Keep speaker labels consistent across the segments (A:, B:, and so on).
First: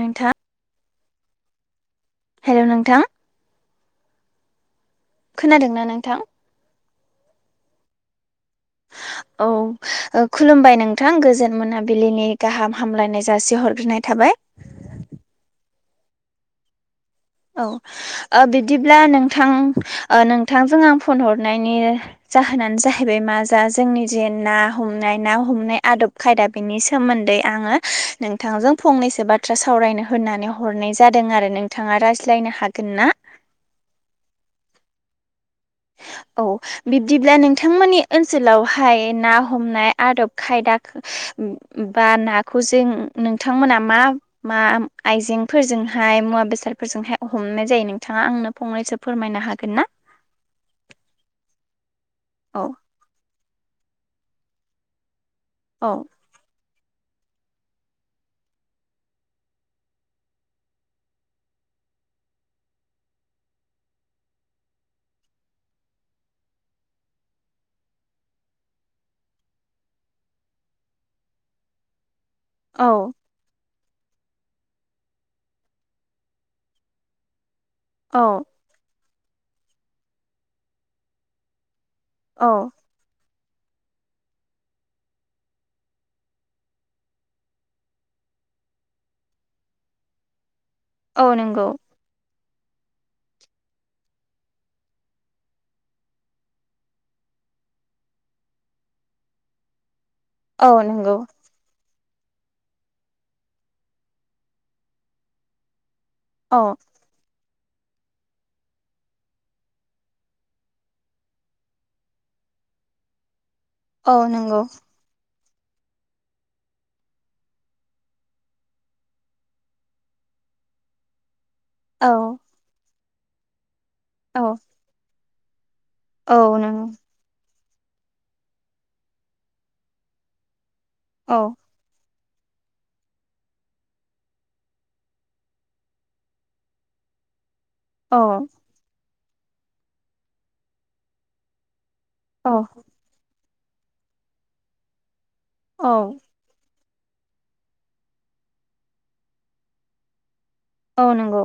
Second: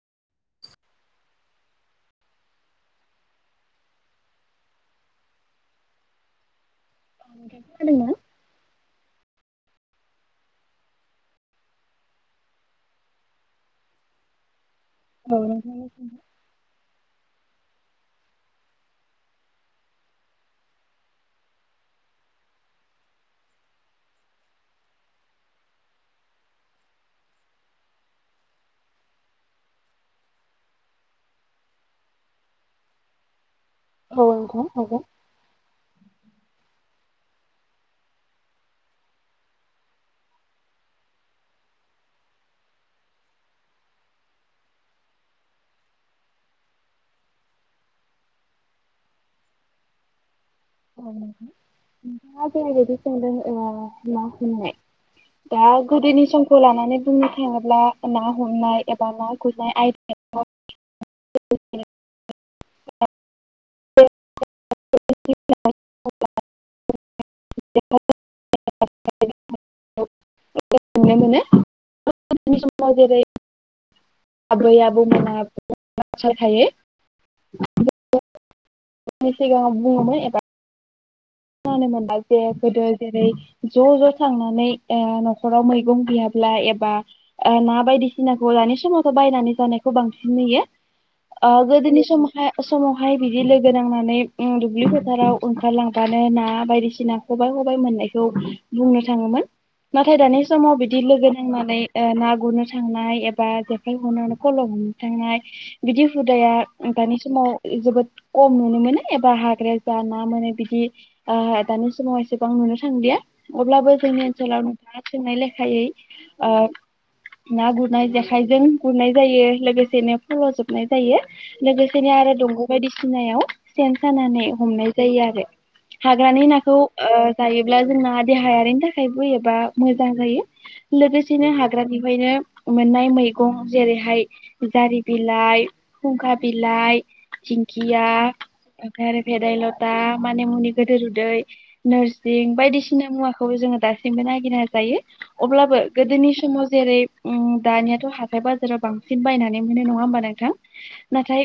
A: नोंथा हेलौ नोंथां । खोनादोंना नोंथां?
B: नोंथाङा खोनादों ना?
A: [inaudible] औ खुलुमबाय नोंथां गोजोन मोनाबिलिनि गाहाम हामलायनाय जासिहरग्रोनाय थाबाय ।
B: औ नोंथांनिसिम
A: औ ओ बिदिब्ला नोंथां नोंथांजों आं फन हरनायनि जा जाहोनानो जाहैबाय मा जा जोंनि जे ना हमनाय ना हमनाय आदब खायदा बेनि सोमोन्दै आङो नोंथांजों फंनैसो बाथ्रा सावरायनो होननानै हरनाय जादों आरो नोंथाङा रायज्ला लायनो हागोन ना?
B: औ नोंथां हागोन ।
A: [inaudible] औ बिब्दिब्ला नोंथांमोननि ओनसोलावहाय ना हमनाय आदब खायदा बा नाखौ जों नोंथांमोना मा - मा आइजेंफोरजोंहाय मुवा बेसादफोरजोंहाय हमनाय जायो नोंथाङा आंनो फंनैसो फोरमायनो हागोन ना?
B: औ नोंथां नोंथाङा
A: औ
B: जेरैबायदि सोंदो ओ ना हमनाय दा
A: औ
B: गोदोनि समखौ लाना माने बुंनो थाङोब्ला ना हमनाय एबा ना गुरनाय आयदायाव [unintelligible]
A: [inaudible]
B: [unintelligible]
A: औ
B: [unintelligible] [unintelligible]
A: औ ।
B: नि सिगाङाव बुङोमोन एबा फानोमोन दा जे
A: औ
B: गोदो जेरै ज' ज' थांनानै ओ न'खराव मैगं गैयाब्ला एबा ओ ना बायदिसिनाखौ दानि समावथ' बायनानै जानायखौ बांसिन नुयो
A: औ
B: ओ
A: नंगौ
B: गोदोनि समाव हाय समावहाय बिदि लोगो नांनानै ओम दुब्लि फोथाराव ओंखारलां दानो ना बायदिसिना खबाइ खबाइ मोननायखौ बुंनो थाङोमोन । नाथाय दानि
A: औ
B: समाव बिदि
A: नंगौ
B: लोगो नांनानै ना गुरनो थांनाय एबा जेखाइ हनो खल' हमनो थांनाय बिदि हुदाया
A: औ
B: दानि समाव जोबोद कम नुनो मोनो एबा हाग्राया जा ना मोनो बिदि ओ-दानि समाव एसेबां नुनो थांलिया अब्लाबो
A: औ
B: जोंनि
A: नंगौ
B: ओनसोलाव नोंथाङा सोंनायले खायै ओ ना गुरनाय जेखाइजों गुरनाय जायो लोगोसेनो फल'जोबनाय जायो ।
A: औ
B: लोगोसेनो आरो दंग' बायदिसिनायाव सेन सानानै
A: औ
B: हमनाय जायो आरो ।
A: औ
B: हाग्रानि नाखौ
A: नंगौ
B: ओ- जायो । अब्ला जोंना देहायारिनि थाखायबो एबा मोजां जायो
A: औ
B: लोगोसेनो हाग्रानिफायनो मोननाय मैगं जेरैहाय जारि बिलाइ, खुंखा बिलाइ, दिंखिया
A: औ
B: ओमफ्राय भेदायलथा माने मुंनि गोदो रुदै
A: औ
B: नोरसिं बायदिसिना मुवाखौबो जोङो दासिमबो नागिरना जायो। अब्लाबो
A: औ
B: गोदोनि समाव जेरै ओम दानियाथ' हाथाय बाजाराव बांसिन बायनानै मोनो नङा होमबा नोंथां?
A: औ
B: नाथाय
A: नंगौ।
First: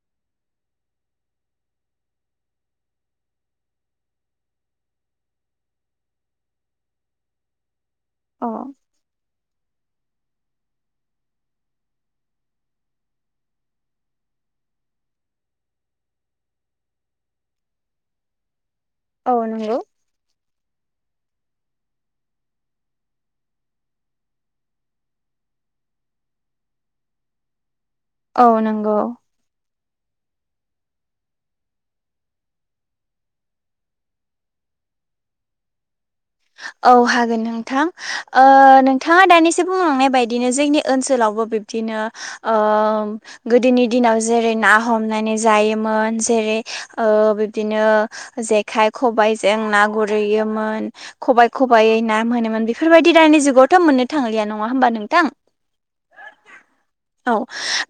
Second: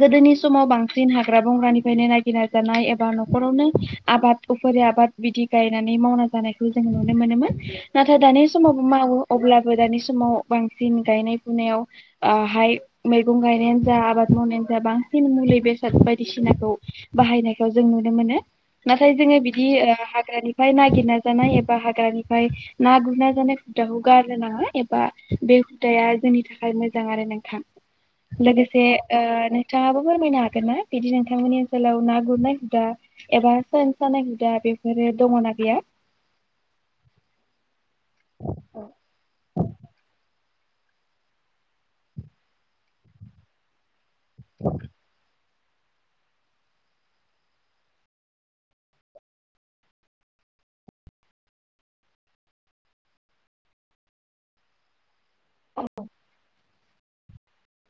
B: गोदोनि समाव बांसिन हाग्रा बंग्रानिफ्रायनो नायागिरनाय जानाय एबा न'खरावनो आबाद उफि आबाद बिदि गायनानै मावना जानायखौ जों नुनो मोनोमोन। नाथाय दानि
A: औ
B: समावबो मावो। अब्लाबो दानि समाव बांसिन गायनाय फुनायाव आहाय मैगं गायनायानो जा आबाद मावनायानो जा बांसिन मुलि बेसाद बायदिसिनाखौ बाहायनायखौ जों नुनो मोनो नाथाय
A: औ
B: जोङो बिदि
A: नंगौ
B: हाग्रानि फ्राय नागिरना जानाय एबा हाग्रानिफ्राय ना गुरना जानाय हुदाखौ गारनो नाङा एबा बे बे हुदाया जोंनि थाखाय मोजां आरो नोंथां
A: औ
B: लोगोसे
A: नंगौ
B: ओ-नोंथाङाबो फोरमायनो हागोन ना बिदि नोंथांमोननि ओनसोलाव ना गुरनाय हुदा एबा सेन सानाय हुदा बेफोरो दङना गैया?
A: औ हागोन नोंथां नोंथाङा दानिसो बुंलांनाय बायदि बिदिनो जोंनि ओनसोलावबो बिबदिनो ओ- गोदोनि दिनाव जेरै ना हमनानै जायोमोन जेरै ओ- बिदिनो जेखाय खबाइ जों ना गुरै योमोन। खबाय खबाइै नाम मोनोमोन बेफोरबायदि दानि जुगावथ' मोननो थांलिया नङा होमबा नोंथां? [inaudible] औ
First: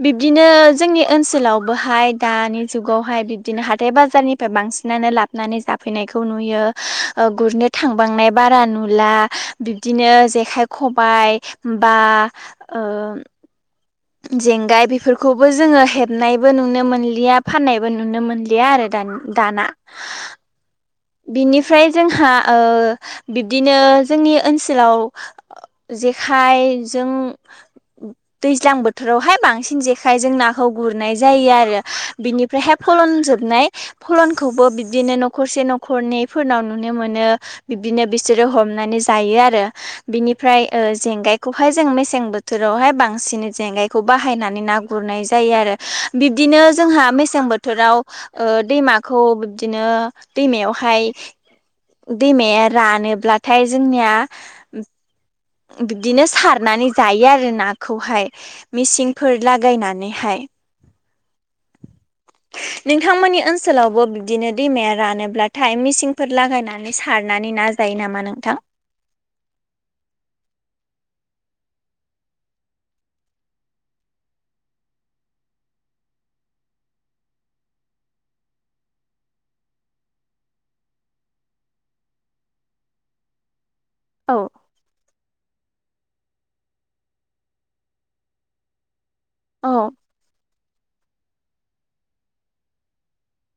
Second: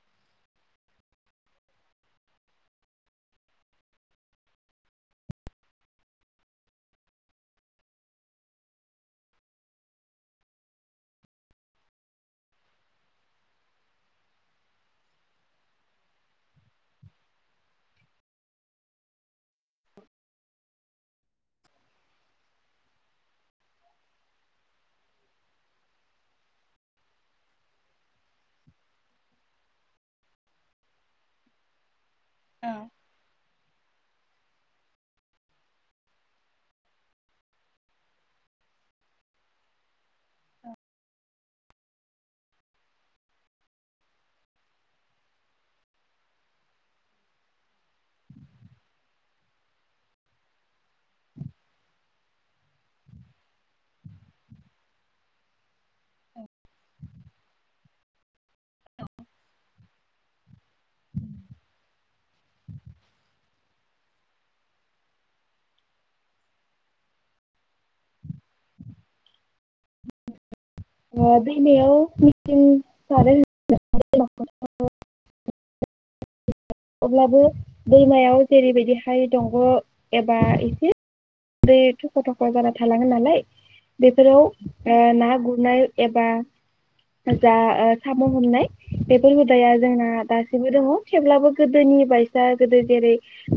A: बिब्दिनो जोंनि ओनसोलावबोहाय दानि जुगावहाय बिब्दिनो हाथाय बाजारनि निफ्राय बांसिनानो लाबोनानै जाफैनायखौ नुयो गुर थांबांनाय बारा नुला बिब्दिनो जेखाइ खबाय बा ओ जेंगाय बेफोरखौबो जोङो हेबनायबो नुनो मोनलिया फाननायबो नुनो मोनलिया आरो दान-दाना। बिनिफ्राय जोंहा ओ- बिब्दिनो जोंनि ओनसोलाव ओ- जेखाइजों दैज्लां बोथोरावहाय बांसिन जेखायजों नाखौ गुरनाय जायो आरो। बिनिफ्रायहाय फलन जोबनाय फलनखौबो बिबदिनो न'खरसे न न'खरनैफोरनाव नुनो मोनो बिब्दिनो बिसोरो हमनानै जायो आरो बिनिफ्राय जेंगायखौहाय जों मेसें बोथोरावहाय बांसिन जेंगायखौ बाहायनानै ना गुरनाय जायो आरो बिब्दिनो जोंहा मेसें बोथोराव दैमाखौ बिबदिनो दैमायाव हाय दैमाया रानोब्लाथाय जोंनिया बिदिनो सारनानै जायो आरो नाखौहाय मेसिनफोर लागायनानैहाय। नोंथांमोननि ओनसोलावबो बिब्दिनो दैमाया रानोब्ला नाथाय मिसिनफोर लागायनानै सारनानै ना जायो नामा नोंथां? [inaudible]
B: ओ-दैमायाव मेसिन सारो [unintelligible] [inaudible] [unintelligible] अब्लाबो दैमायाव जेरैबायदिहाय दंग' एबा एसे बे थख' थख' जाना थालाङो नालाय
A: औ
B: बेफोराव ना गुर एबा जा साम' हमनाय बेफोर हुउदाया
A: औ
B: जोंना गासिबो दङ थेवब्लाबो गोदोनि बायसा गोदो जेरै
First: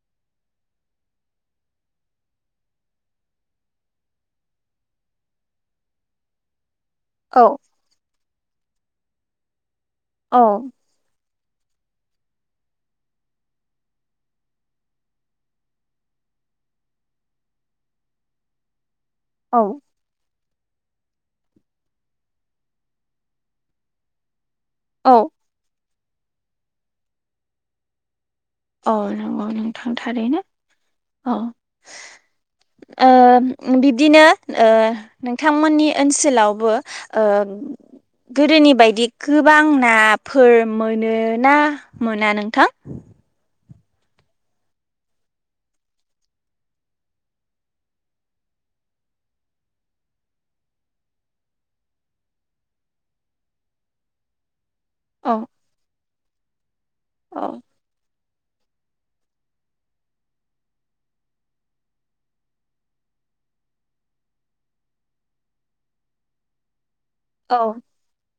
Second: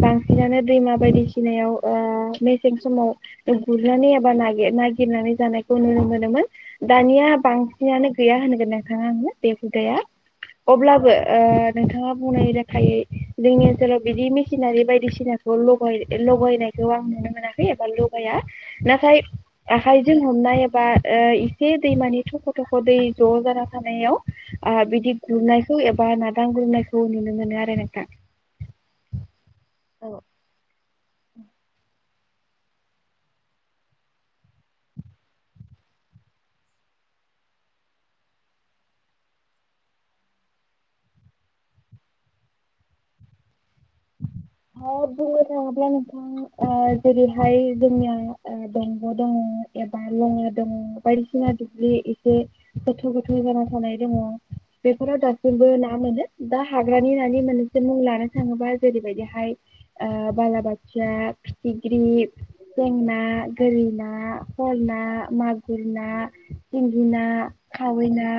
B: बांसिनानो दैमा बायदिसिनायाव ओ समाव गुरनानै एबा नागिरनानै जानायखौ नुनो मोनोमोन दानिया
A: औ
B: बांसिनानो गैया होनगोन आङो बे हुदाया
A: औ
B: अब्लाबो ओ नोंथाङा बुंनाय लेखायै जोंनि ओनसोलाव बिदि मेसिनारि बायदिसिनाखौ लगाय लगायनायखौ आं नुनो मोनाखै एबा लगाया नाथाय
A: औ
B: आखायजों हमनाय एबा ए दैमानि थख' थख' दै ज' जाना थानायाव आ बिदि
A: औ
B: गुरनायखौ नागुर नायखौ नुनो मोनो‌ नोंथां
A: औ नंगौ नोंथां
B: औ
A: थारैनो औ बिब्दिनो नोंथांमोननि ओनसोलावबो गोदोनि बायदि गोबां नाफोर मोनो ना मोना नोंथां
B: बुंनो थाङोब्ला नोंथां जेरैहाय जोंनिया दंग' दङ एबा लङा दङ बायदिसिना दुब्लि एसे गोथौ गोथौ जाना थानाय दङ। बेफोराव
A: औ
B: दासिमबो ना मोनो दा हाग्रानि नानि
A: औ
B: मोनसे मुं लानो थाङोबा जेरैबायदि [inaudible] बालाबाथिया फिथिख्रि थेंना गोरिना ना मागुर ना, सिंगि ना,
A: औ
B: खावै ना,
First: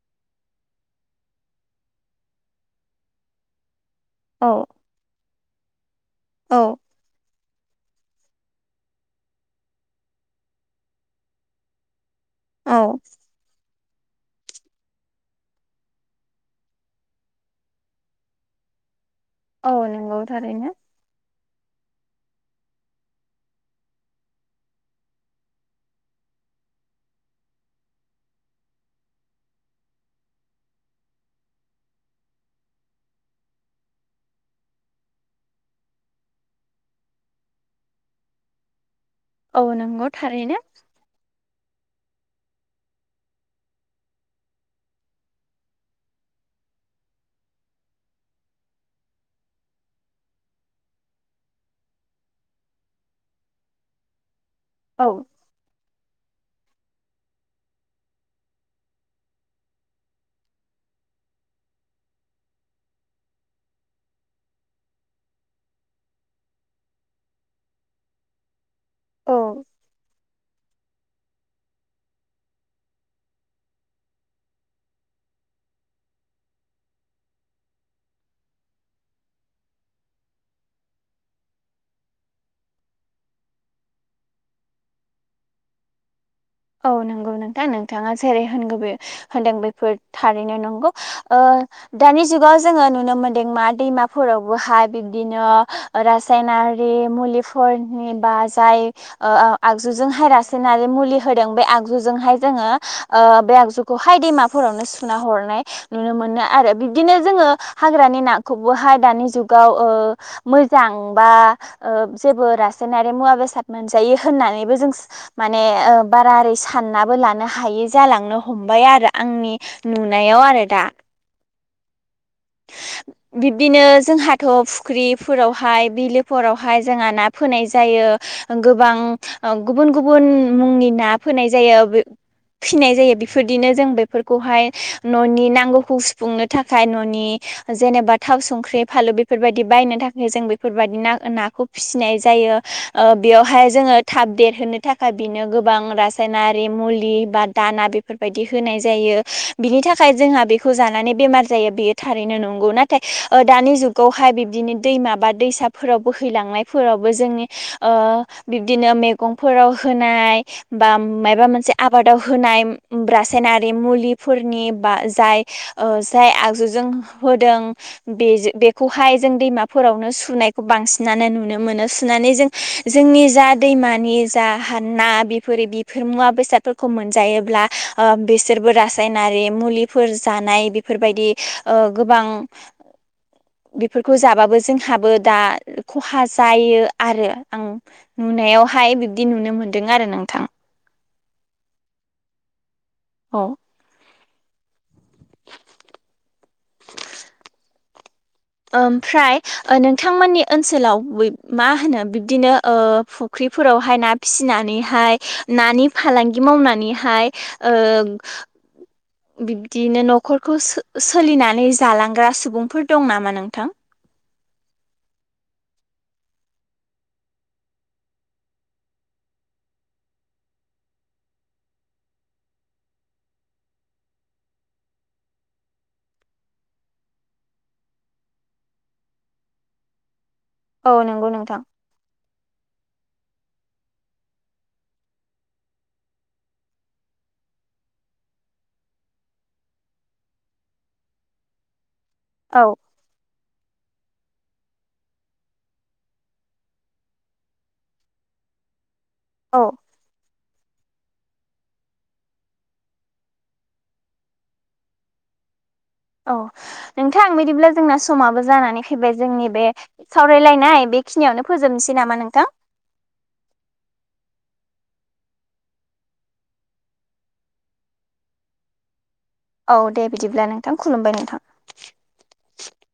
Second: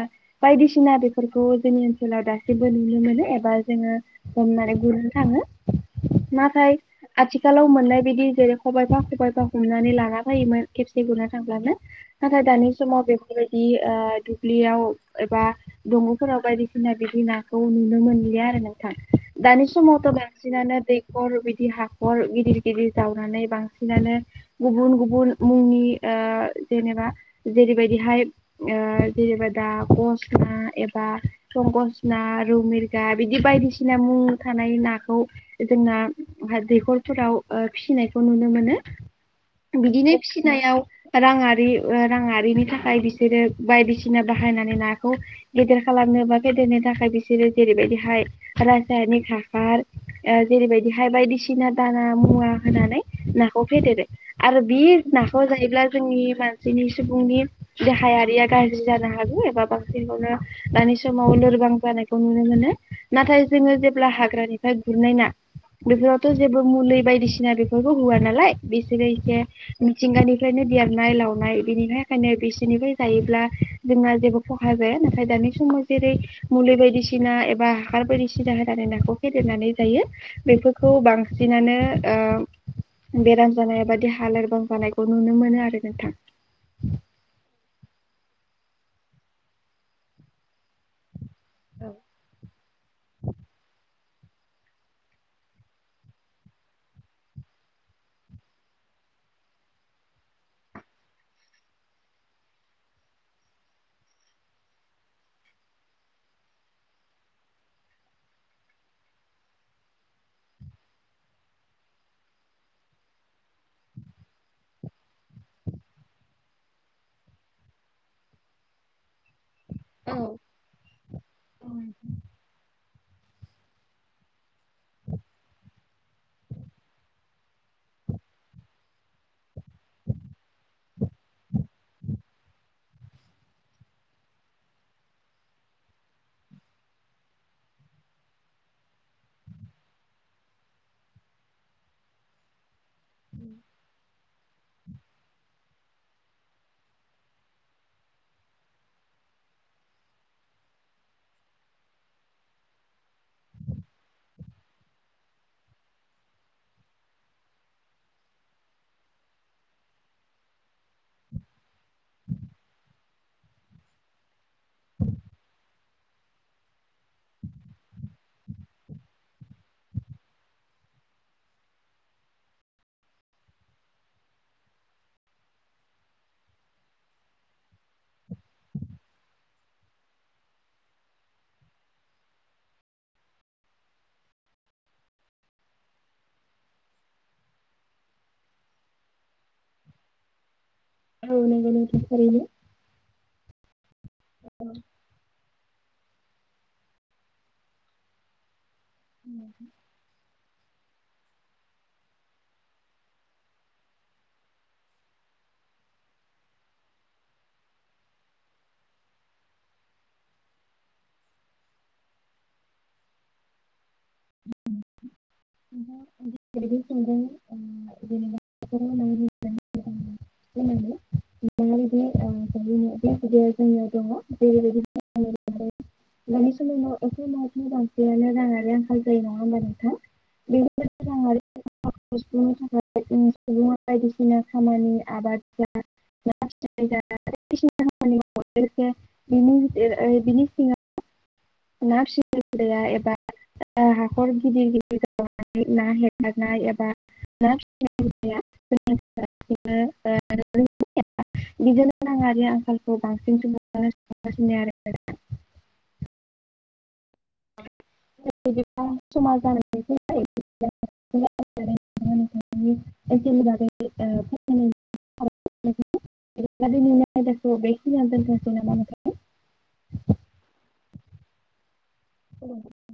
B: बायदिसिना बेफोरखौ जोंनि ओनसोलाव दासिमबो नुनो मोनो एबा जोङो
A: औ
B: जमनानैनानै गुरनो थाङो नाथाय
A: औ
B: आ थिखालाव मोननाय बिदि जेरै खबाइफा खबाइफा हमनानै लाना फैयोमोन खेबसे गुरना थांब्लानो नाथाय दानि
A: औ
B: समाव बेफोरबायदि ओ दुब्लियाव एबा दङ'फोराव बायदिसिना बिदि नाखौ नुनो मोनलिया आरो नोंथां दानि
A: औ
B: समावथ'
A: नंगौ थारैनो
B: बसिनानो दैेखर हाखर गिदिर गिदिर जावनानै बांसिनानो गुबुन गुबुन मुंनि जेनेबा जेरैबायदिहाय जेनेबा दा गसा एबा संकस ना रौ मिरगा बिदि बायदिसिना मुं थानाय नाखौ जोंना दैखरफोराव फिसिनायखौ नुनो मोनो
A: औ नंगौ
B: बिदिनो
A: थारैनो
B: फिनायाव रां राङारिनि थाखाय बिसोरो बायदिसिना बाहायनानै नाखौ गेदेर खालामनो बा जानो थाखाय बिसोरो जेरैबायदिहाय रासायनिक हासार जेरैबायदिहाय बायदिसिना दाना मुवा होनानै नाखौ फेदेरो आरो बि
A: औ
B: नाखौ जायोब्ला जोंनि मानसिनि सुबुंनि देहायारिया गाज्रि जानो हागौ एबा बांसिनखौनो मानी समाव लोरबां जखौ नुनो मोन ना जोङो जेब्ला हाग्रानि ओमफ्राय गुरनाय ना बेफोरावथ' जेबो मुलि बायदिसिना बेफोरखौ होआ नालाय बिसोरो एसे
A: औ
B: मिथिंगानिफ्रायनो बि सानाय लावनाय बिनिफ्रायायनो बिसोरनिफ्राय जायोब्ला जोंहा जेबो खहा जाया नाथाय दानि समाव जेरै मुलि बायदिसिना एबा हासार बायदिसिना होनानै नाखौ फेलेरनानै जायो बेफोरखौ बांसिनानो बेराम जानाय बादि हालिरबां जानायखौ नुनो मोनो आरो नोंथां
A: औ नंगौ नोंथां नोंथाङा जेरै होनगौ बे होनदों बेफोर थारैनो नंगौ ओ दानि जुगाव जोङो नुनो मोनदों मा दैमा फोरावबोहाय बिब्दिनो रासायनारि मुलिफोरनि बा जाय आगजुजों हायरास ना आरो मुलि होदों बे आगजुजोंहाय जोङो बे आगजुखौहाय दैमाफोरावनो सुना हरनाय नुनो मोनो बिब्दिनो जोङो हाग्रानि ना दानि मोजां आ ओ जेबो रासायनारि मुवा बेसाद मोनजायो होननानैबो जों माने बारारै साननाबो लानो हायि जालांनो हमबाय आरो आंनि
B: औ
A: नुनायाव आरो दा बिब्दिनो जोंहाथ' फुख्रिफोरावहाय बिलोफोरावहाय जोंहा ना फोनाय जायो। गोबां गुबुन गुबुन मुंनि ना फोनाय जायो। फिनाय जायो बेफोरदिनो जों बेफोरखौहाय न'नि नांगौखौ सुफुंनो थाखाय न' जेनेबा थाव संख्रि फालु बेफोरबायदि बायनो थाखाय जों बेफोरबायदि नाखौ फिसिनाय जायो ओ बेवहाय जोंङो थाब दे थाखाय बिनो गोबां रासायनारि मुलि बा दाना बेफोरबायदि होनाय जायो बिनि। थाखाय जोंहा बेखौ जानानै बेमार जायो बेयो थारैनो नंगौ नाथाय ओ दानि जुगावहाय बिब्दिनो दैमा बा दैसाफोराव बोहैलांनायफोराव बो जोंनि ओ बिबदिनो मैगं फोराव होननाय बा मायबा मोनसे आबाद बादाव होनाय उम रासायनारि मुलिफोरनि बा जाय ओ जाय आगजु जों जों होदों बे जों बेखौहाय जों दैमाफोरावनो सुनायखौ बांसिनानो नुनो मोनो। नो सुनानै जों जोंनि जा दैमानि जा हाना बेफोर बेफोर मुवा बेसादफोर‌ खौ मोनजायोब्ला ओ बिसोरबो रासायनारि मुलिफोर जानाय बेफोरबायदि। ओ गोबां। बेफोरखौ जाबाबो जोंहाबो दा खहा जायो आरो आं। नुनायावहाय बिब्दि नुनो मोन्दों आरो नोंथां।
B: औ नोंगौ नोंगौ थारैनो।
A: औ।
B: [inaudible]
A: ओमफ्राय ओ नोंथांमोननि ओन। सोलाव उम मा होनो बिबदिनो फुख्रिफोरावहाय ना फिसिनानैहाय नानि फालांगि मावनानैहाय ओ‌ बिब्दिनो न'खरखौ सो सोलिनानै जालांग्रा सुबुंफोर दं नामा नोंथां? [inaudible]
B: [unintelligible] [unintelligible] दानि समाव एसे माइकनि बांसिनानो राङारि आंखाल जायो नङा होमबा नोंथां बेफोर
A: औ नंगौ
B: राङारि
A: नोंथां।
B: सुफुंनो थाखाय सुबुङा बायदिसिना खामानि आबाद बायदिसिना खामानि मावो लोगोसे बिनि बिनि सिङाव ना फिसिनाय
A: औ।
B: हुदाया एबा हाखर बिदिनो गिदिर गिदिर ना हेगारनाय एबा ना [unintelligible]
A: औ
B: [unintelligible] बिदिनो नाङारि आंखालखौ बांसिनो सगासिनो आरो।
A: औ नोंथां बिदिब्ला। जोंना समाबो
B: बिदिब्ला
A: जानानै फैबाय
B: समा
A: जोंनि बे
B: जानानै फैबाय
A: सावरायलायनायखै बेखिनियावनो
B: नोंथांनि
A: फोजोबनोसै नामा नोंथां?
B: [unintelligible] [unintelligible]
A: औ दे बिदिब्ला नोंथां खुलुमबाय नोंथां।
B: खुलुमबाय